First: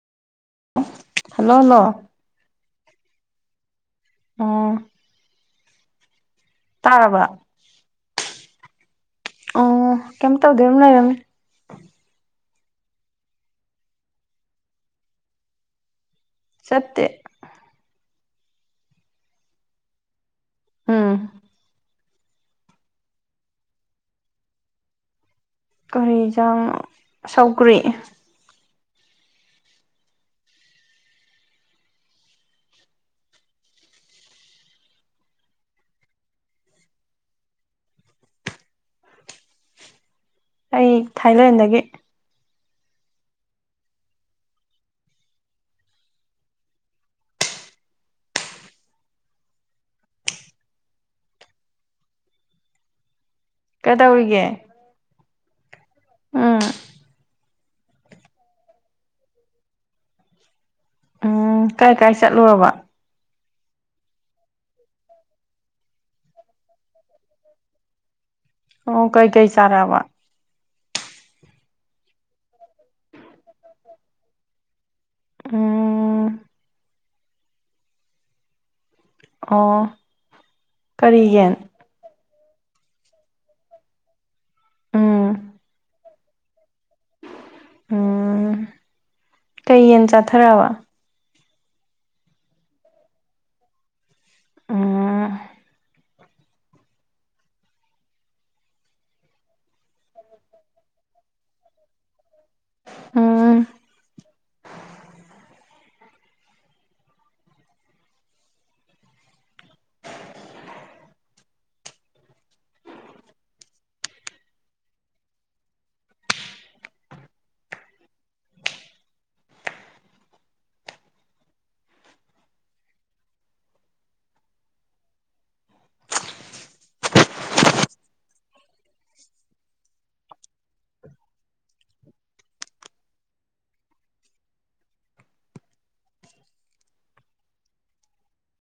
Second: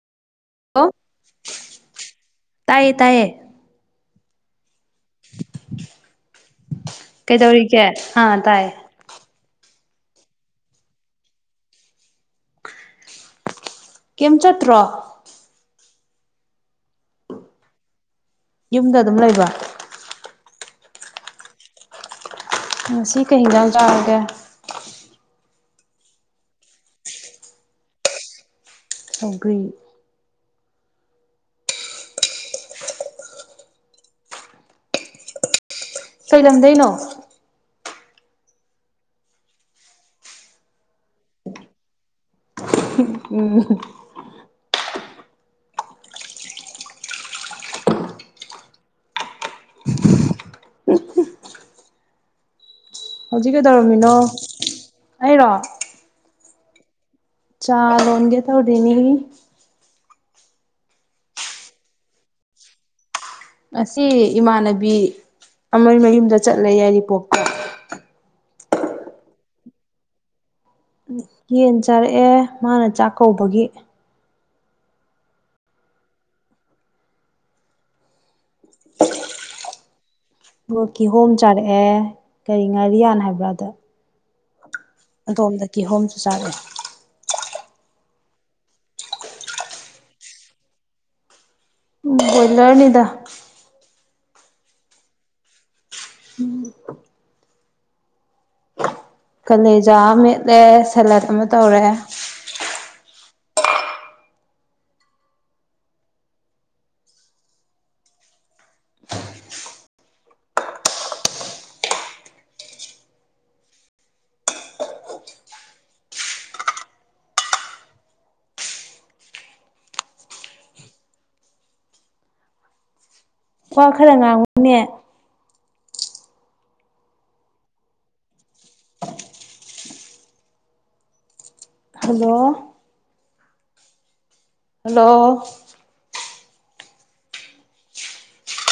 hello hello ꯂꯣ ꯇꯥꯏꯌꯦ ꯇꯥꯏꯌꯦ ꯎꯝ ꯇꯥꯔꯕ ꯀꯩꯗꯧꯔꯤꯒꯦ ꯑꯥ ꯇꯥꯏꯌꯦ ꯑꯣ ꯀꯩꯝ ꯇꯧꯗꯦ ꯎꯝ ꯂꯩꯏꯔꯝꯃꯦ ꯀꯦꯝ ꯆꯠꯇ꯭ꯔꯣ ꯆꯠꯇꯦ ꯌꯨꯝꯗ ꯑꯗꯨꯝ ꯂꯩꯕ ꯎꯝ ꯉꯁꯤ ꯀꯩ ꯍꯤꯡꯗ ꯆꯥꯎꯔꯒꯦ ꯀꯔꯤꯖꯥꯡ ꯁꯧꯒ꯭ꯔꯤ ꯁꯒ꯭ꯔꯤ ꯀꯩꯂꯝꯗꯩꯅꯣ ꯑꯩ ꯊꯥꯏꯂꯦꯟꯗꯒꯤ ꯎꯝ ꯍꯧꯖꯤꯛ ꯀꯩ ꯇꯧꯔꯝꯃꯤꯅꯣ ꯀꯩꯗꯧꯔꯤꯒꯦ ꯑꯩꯔꯣ ꯎꯝ ꯆꯥꯣꯟꯒꯦ ꯇꯧꯔꯤꯅꯤ ꯎ ꯀꯥꯏ ꯀꯥꯏ ꯆꯠꯂꯨꯔꯕ ꯉ ꯏꯃꯥꯟꯅꯕꯤ ꯑꯃ ꯃꯌꯨꯝꯗ ꯆꯠꯂꯦ ꯌꯥꯏꯔꯤꯄꯣ ꯑꯣ ꯀꯩꯀꯩ ꯆꯥꯔꯑꯕ ꯌꯦꯟ ꯆꯥꯔꯛꯑꯦ ꯃꯥꯅ ꯆꯥꯛ ꯀꯧꯕꯧꯕꯒꯤ ꯑ ꯑ ꯀꯤꯍꯣꯝ ꯆꯥꯔꯛꯑꯦ ꯀꯔꯤ ꯉꯥꯔꯤꯌꯥꯟ ꯍꯥꯏꯕ꯭ꯔꯥꯗ ꯎꯝ ꯑꯗꯣꯝꯗ ꯀꯤꯍꯣꯝꯁꯨ ꯆꯥꯔꯛꯑꯦ ꯎꯝ ꯀꯩ ꯌꯦꯟ ꯆꯥꯊꯔꯛꯑꯕ ꯎ ꯕꯣꯏꯂꯔꯅꯤꯗ ꯎꯝ ꯀꯂꯖꯥ ꯑꯃ ꯃꯦꯠꯂꯦ ꯁꯦꯂꯦꯠ ꯑꯃ ꯇꯧꯔꯦ ꯎꯝ ꯋꯥ ꯈꯔ ꯉꯥꯡꯉꯨꯅꯦ ꯍꯜꯂꯣ ꯍꯜꯂꯣ